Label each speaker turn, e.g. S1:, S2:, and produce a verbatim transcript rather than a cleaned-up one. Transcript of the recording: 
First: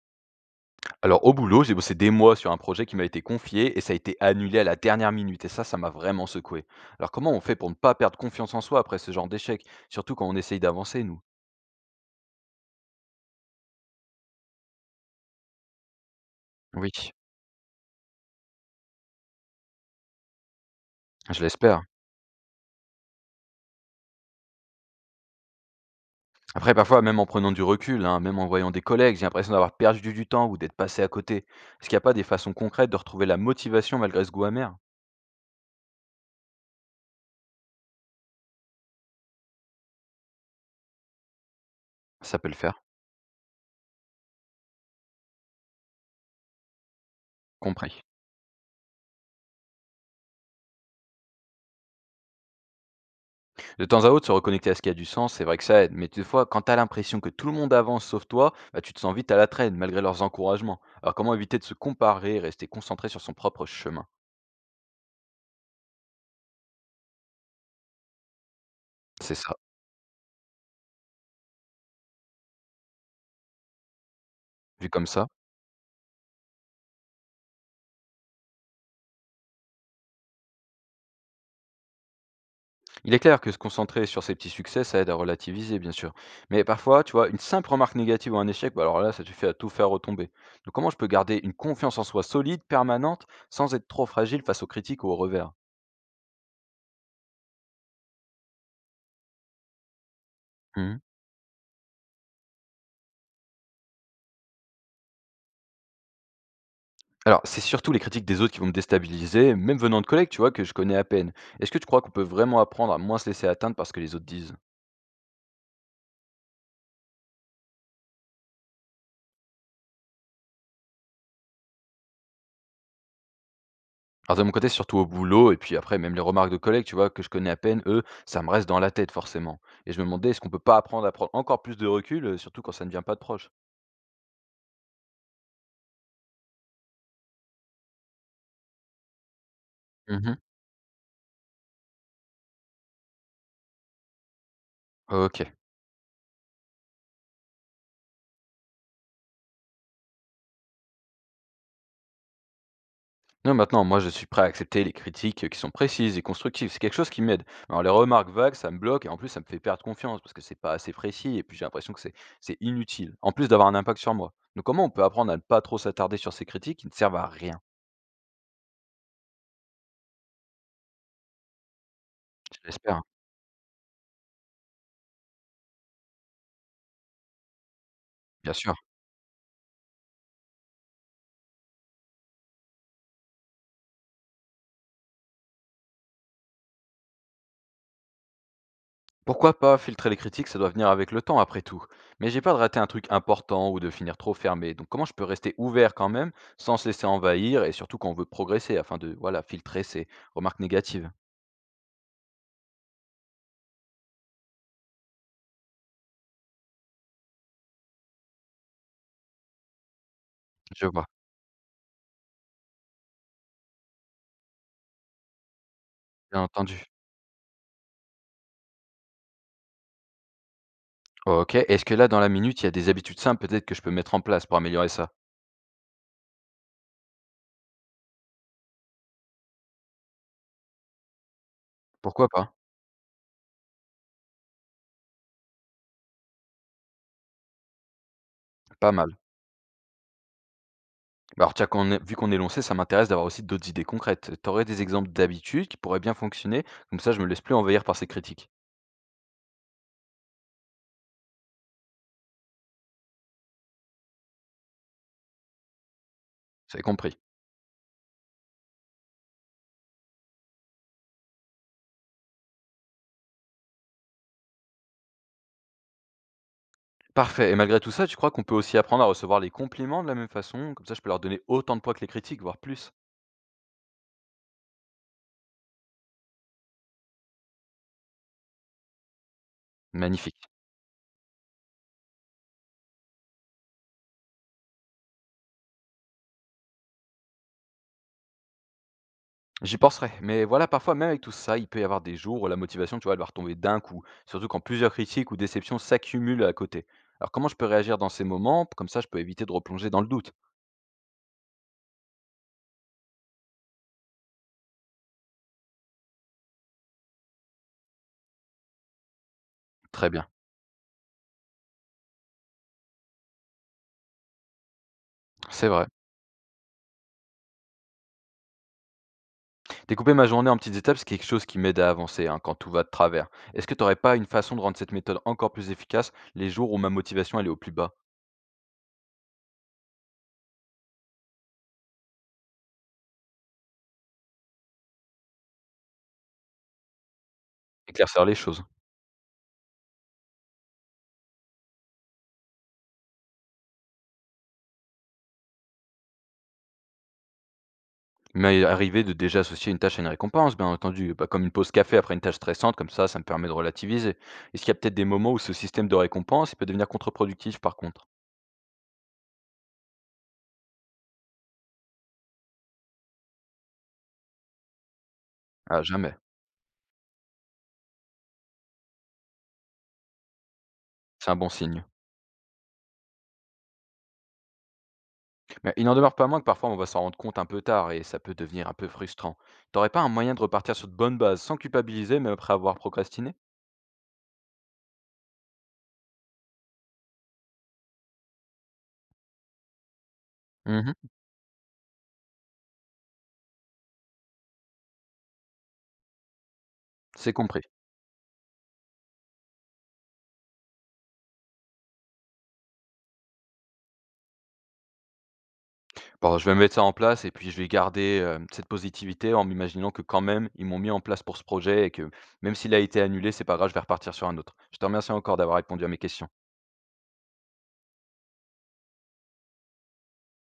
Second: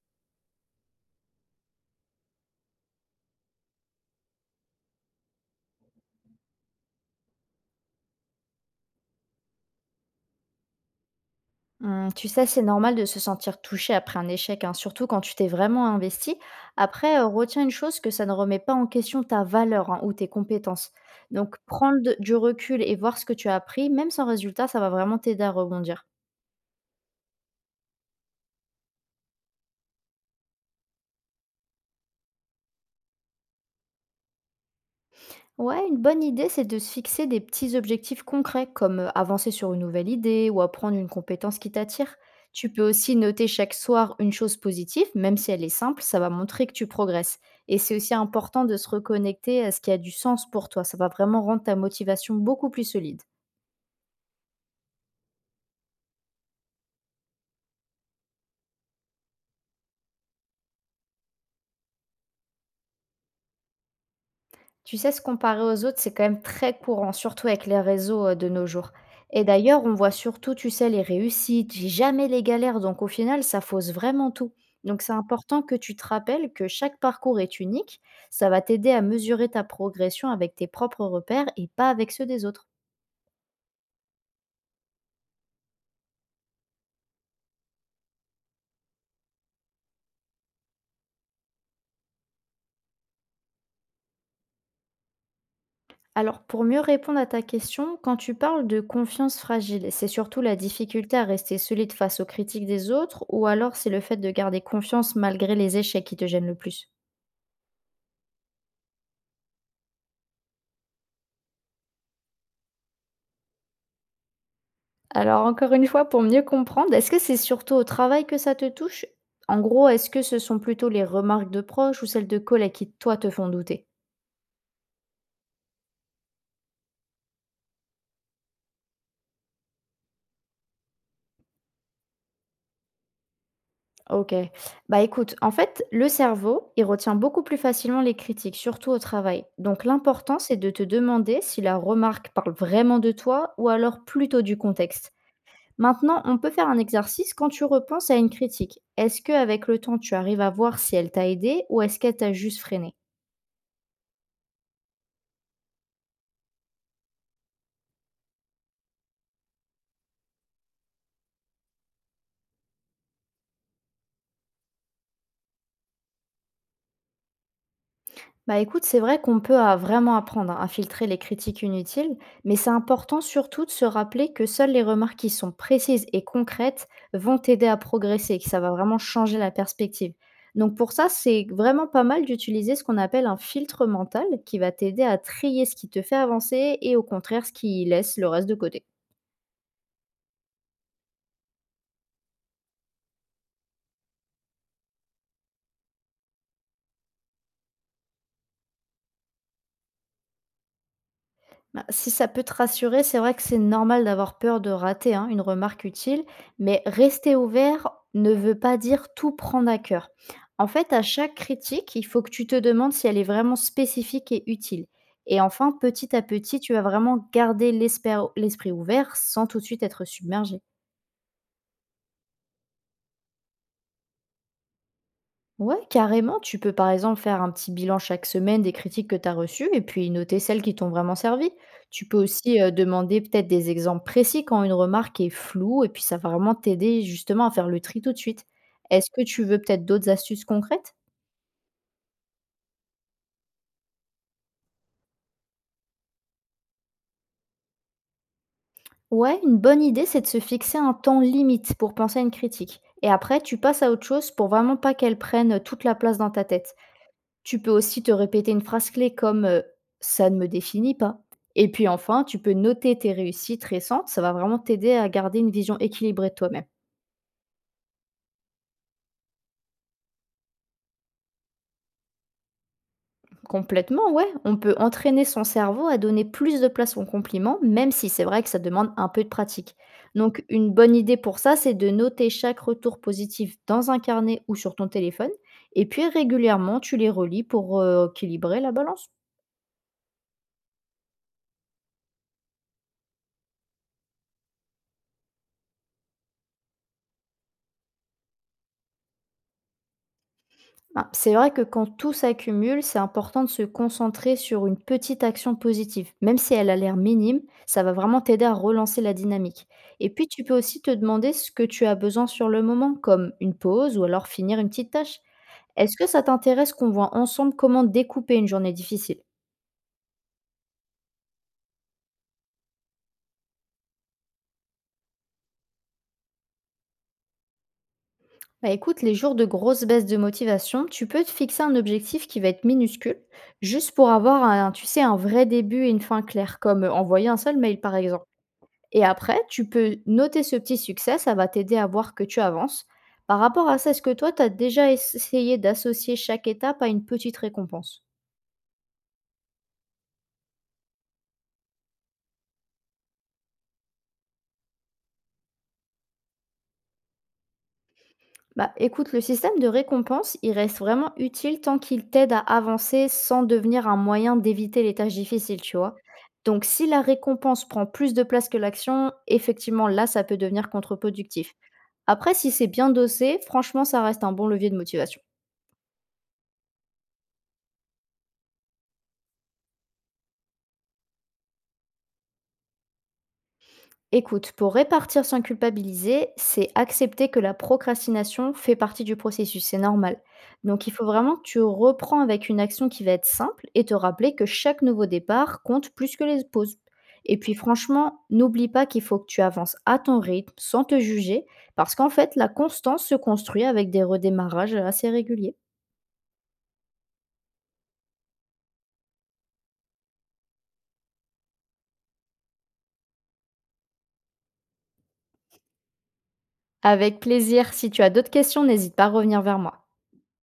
S1: Alors au boulot, j'ai bossé des mois sur un projet qui m'a été confié et ça a été annulé à la dernière minute. Et ça, ça m'a vraiment secoué. Alors comment on fait pour ne pas perdre confiance en soi après ce genre d'échec, surtout quand on essaye d'avancer, nous?
S2: Mmh, tu sais, c'est normal de se sentir touché après un échec, hein, surtout quand tu t'es vraiment investi.
S1: Oui,
S2: Après, heu, retiens une chose, que ça ne remet pas en question ta valeur, hein, ou tes compétences.
S1: je
S2: Donc
S1: l'espère.
S2: prendre de du recul et voir ce que tu as appris, même sans résultat, ça va vraiment t'aider à rebondir.
S1: Après, parfois, même en prenant du recul, hein, même en voyant des collègues, j'ai l'impression d'avoir perdu du temps ou d'être passé à côté. Est-ce qu'il n'y a pas des façons concrètes de retrouver la motivation malgré ce goût amer?
S2: Ouais, une bonne idée, c'est de se fixer des petits objectifs concrets, comme euh, avancer sur une nouvelle idée ou apprendre une compétence qui t'attire.
S1: Ça peut le
S2: Tu peux
S1: faire,
S2: aussi noter chaque soir une chose positive, même si elle est simple, ça va montrer que tu progresses. Et
S1: compris.
S2: c'est aussi important de se reconnecter à ce qui a du sens pour toi. Ça va vraiment rendre ta motivation beaucoup plus solide.
S1: De temps à autre, se reconnecter à ce qui a du sens, c'est vrai que ça aide, mais des fois, quand t'as l'impression que tout le monde avance sauf toi, bah, tu te sens vite à la traîne, malgré leurs encouragements. Alors comment éviter de se comparer et rester concentré sur son propre chemin?
S2: Tu sais, se comparer aux autres, c'est quand même très courant, surtout avec les réseaux, heu, de nos jours
S1: C'est
S2: et
S1: ça,
S2: d'ailleurs, on voit surtout, tu sais, les réussites, j'ai jamais les galères, donc au final, ça fausse vraiment tout.
S1: vu
S2: Donc
S1: comme
S2: c'est
S1: ça.
S2: important que tu te rappelles que chaque parcours est unique, ça va t'aider à mesurer ta progression avec tes propres repères et pas avec ceux des autres.
S1: Il est clair que se concentrer sur ses petits succès, ça aide à relativiser, bien sûr. Mais parfois, tu vois, une simple remarque négative ou un échec, bah alors là, ça suffit à tout faire retomber. Donc comment je peux garder une confiance en soi solide, permanente, sans être trop fragile face aux critiques ou aux revers?
S2: Alors pour mieux répondre à ta question, quand tu parles de confiance fragile, c'est surtout la difficulté à rester solide face aux critiques des autres ou alors c'est le fait de garder confiance malgré les échecs qui te gênent le plus?
S1: Alors, c'est surtout les critiques des autres qui vont me déstabiliser, même venant de collègues, tu vois, que je connais à peine. Est-ce que tu crois qu'on peut vraiment apprendre à moins se laisser atteindre par ce que les autres disent?
S2: Alors encore une fois, pour mieux comprendre, est-ce que c'est surtout au travail que ça te touche? En gros, est-ce que ce sont plutôt les remarques de proches ou celles de collègues qui, toi, te font douter?
S1: Alors, de mon côté, surtout au boulot, et puis après, même les remarques de collègues, tu vois, que je connais à peine, eux, ça me reste dans la tête, forcément. Et je me demandais, est-ce qu'on peut pas apprendre à prendre encore plus de recul, euh, surtout quand ça ne vient pas de proche?
S2: Ok. Bah écoute, en fait, le cerveau, il retient beaucoup plus facilement les critiques, surtout au travail. Donc l'important,
S1: Mhm.
S2: c'est de te demander si la remarque parle vraiment de toi ou alors plutôt du contexte.
S1: Ok.
S2: Maintenant, on peut faire un exercice quand tu repenses à une critique. Est-ce que avec le temps, tu arrives à voir si elle t'a aidé ou est-ce qu'elle t'a juste freiné?
S1: Non, maintenant, moi, je suis prêt à accepter les critiques qui sont précises et constructives. C'est quelque chose qui m'aide. Alors, les remarques vagues, ça me bloque et en plus, ça me fait perdre confiance parce que c'est pas assez précis et puis j'ai l'impression que c'est c'est inutile, en plus d'avoir un impact sur moi. Donc, comment on peut apprendre à ne pas trop s'attarder sur ces critiques qui ne servent à rien?
S2: Bah écoute, c'est vrai qu'on peut a- vraiment apprendre à filtrer les critiques inutiles, mais
S1: Je
S2: c'est
S1: l'espère,
S2: important surtout de se rappeler que seules les remarques qui sont précises et concrètes vont t'aider à progresser, que
S1: bien
S2: ça va
S1: sûr.
S2: vraiment changer la perspective. Donc pour ça, c'est vraiment pas mal d'utiliser ce qu'on appelle un filtre mental qui va t'aider à trier ce qui te fait avancer et au contraire ce qui laisse le reste de côté.
S1: Pourquoi pas filtrer les critiques? Ça doit venir avec le temps, après tout. Mais j'ai pas de rater un truc important ou de finir trop fermé. Donc, comment je peux rester ouvert quand même sans se laisser envahir et surtout quand on veut progresser afin de voilà filtrer ces remarques négatives?
S2: Bah, si ça peut te rassurer, c'est vrai que c'est normal d'avoir peur de rater hein, une remarque utile, mais rester ouvert ne veut pas dire tout prendre à cœur. En
S1: Je
S2: fait, à
S1: vois,
S2: chaque critique, il faut que tu te demandes si elle est vraiment spécifique et utile. Et enfin, petit à
S1: bien
S2: petit, tu
S1: entendu.
S2: vas vraiment garder l'espère- l'esprit ouvert sans tout de suite être submergé.
S1: OK. Est-ce que là, dans la minute, il y a des habitudes simples peut-être que je peux mettre en place pour améliorer ça?
S2: Ouais, carrément, tu peux par exemple faire un petit bilan chaque semaine des critiques que tu as reçues et puis noter celles qui t'ont vraiment servi. Tu peux
S1: Pourquoi pas?
S2: aussi euh, demander peut-être des exemples précis quand une remarque est floue et puis ça va vraiment t'aider justement à faire le tri tout de suite.
S1: Pas
S2: Est-ce
S1: mal.
S2: que tu veux peut-être d'autres astuces concrètes?
S1: Bah, alors tiens, qu'on est vu qu'on est lancé, ça m'intéresse d'avoir aussi d'autres idées concrètes. T'aurais des exemples d'habitudes qui pourraient bien fonctionner? Comme ça, je me laisse plus envahir par ces critiques.
S2: Ouais, une bonne idée, c'est de se fixer un temps limite pour penser à une critique. Et après, tu passes à autre chose pour vraiment pas qu'elle prenne toute la place dans ta tête.
S1: C'est compris.
S2: Tu peux aussi te répéter une phrase clé comme, heu: «Ça ne me définit pas» et puis enfin, tu peux noter tes réussites récentes, ça va vraiment t'aider à garder une vision équilibrée de toi-même.
S1: Parfait. Et malgré tout ça, tu crois qu'on peut aussi apprendre à recevoir les compliments de la même façon? Comme ça, je peux leur donner autant de poids que les critiques, voire plus.
S2: Complètement, ouais, on peut entraîner son cerveau à donner plus de place aux compliments, même si c'est vrai que ça demande un peu de pratique. Donc
S1: Magnifique.
S2: une bonne idée pour ça, c'est de noter chaque retour positif dans un carnet ou sur ton téléphone et puis régulièrement, tu les relis pour, heu, équilibrer la balance.
S1: J'y penserai, mais voilà, parfois, même avec tout ça, il peut y avoir des jours où la motivation, tu vois, elle va retomber d'un coup, surtout quand plusieurs critiques ou déceptions s'accumulent à côté. Alors comment je peux réagir dans ces moments? Comme ça, je peux éviter de replonger dans le doute.
S2: Bah, c'est vrai que quand tout s'accumule, c'est important de se concentrer sur une petite action positive. Même si elle a l'air minime, ça va vraiment t'aider à relancer la dynamique. Et
S1: Très
S2: puis,
S1: bien,
S2: tu peux aussi te demander ce que tu as besoin sur le moment, comme une pause ou alors finir une petite tâche.
S1: c'est vrai.
S2: Est-ce que ça t'intéresse qu'on voit ensemble comment découper une journée difficile?
S1: Découper ma journée en petites étapes, c'est quelque chose qui m'aide à avancer hein, quand tout va de travers. Est-ce que tu n'aurais pas une façon de rendre cette méthode encore plus efficace les jours où ma motivation elle est au plus bas?
S2: Bah écoute, les jours de grosse baisse de motivation, tu peux te fixer un objectif qui va être minuscule, juste pour avoir un, tu sais, un vrai début et une fin claire, comme envoyer un seul mail par exemple.
S1: Éclaircir les choses.
S2: Et après, tu peux noter ce petit succès, ça va t'aider à voir que tu avances. Par rapport à ça, est-ce que toi, tu as déjà essayé d'associer chaque étape à une petite récompense?
S1: Mais arriver de déjà associer une tâche à une récompense, bien entendu, bah, comme une pause café après une tâche stressante, comme ça, ça me permet de relativiser. Est-ce qu'il y a peut-être des moments où ce système de récompense il peut devenir contre-productif par contre?
S2: Bah, écoute, le système de récompense, il reste vraiment utile tant qu'il t'aide à avancer sans devenir un moyen d'éviter les tâches difficiles, tu
S1: Ah,
S2: vois?
S1: jamais.
S2: Donc, si la récompense prend plus de place que l'action, effectivement, là, ça peut devenir
S1: C'est un bon
S2: contre-productif.
S1: signe.
S2: Après, si c'est bien dosé, franchement, ça reste un bon levier de motivation.
S1: Mais il n'en demeure pas moins que parfois on va s'en rendre compte un peu tard et ça peut devenir un peu frustrant. T'aurais pas un moyen de repartir sur de bonnes bases sans culpabiliser, même après avoir procrastiné?
S2: Écoute, pour répartir sans culpabiliser, c'est accepter que la procrastination fait partie du processus, c'est normal. Donc il
S1: Mhm,
S2: faut vraiment que tu reprends avec une action qui va être simple et te rappeler que chaque nouveau départ compte plus que les pauses.
S1: c'est
S2: Et puis
S1: compris.
S2: franchement, n'oublie pas qu'il faut que tu avances à ton rythme, sans te juger, parce qu'en fait, la constance se construit avec des redémarrages assez réguliers.
S1: Bon, je vais mettre ça en place et puis je vais garder, hem, cette positivité en m'imaginant que quand même, ils m'ont mis en place pour ce projet et que même s'il a été annulé, c'est pas grave, je vais repartir sur un autre. Je te remercie encore d'avoir répondu à mes questions.
S2: Avec plaisir, si tu as d'autres questions, n'hésite pas à revenir vers moi.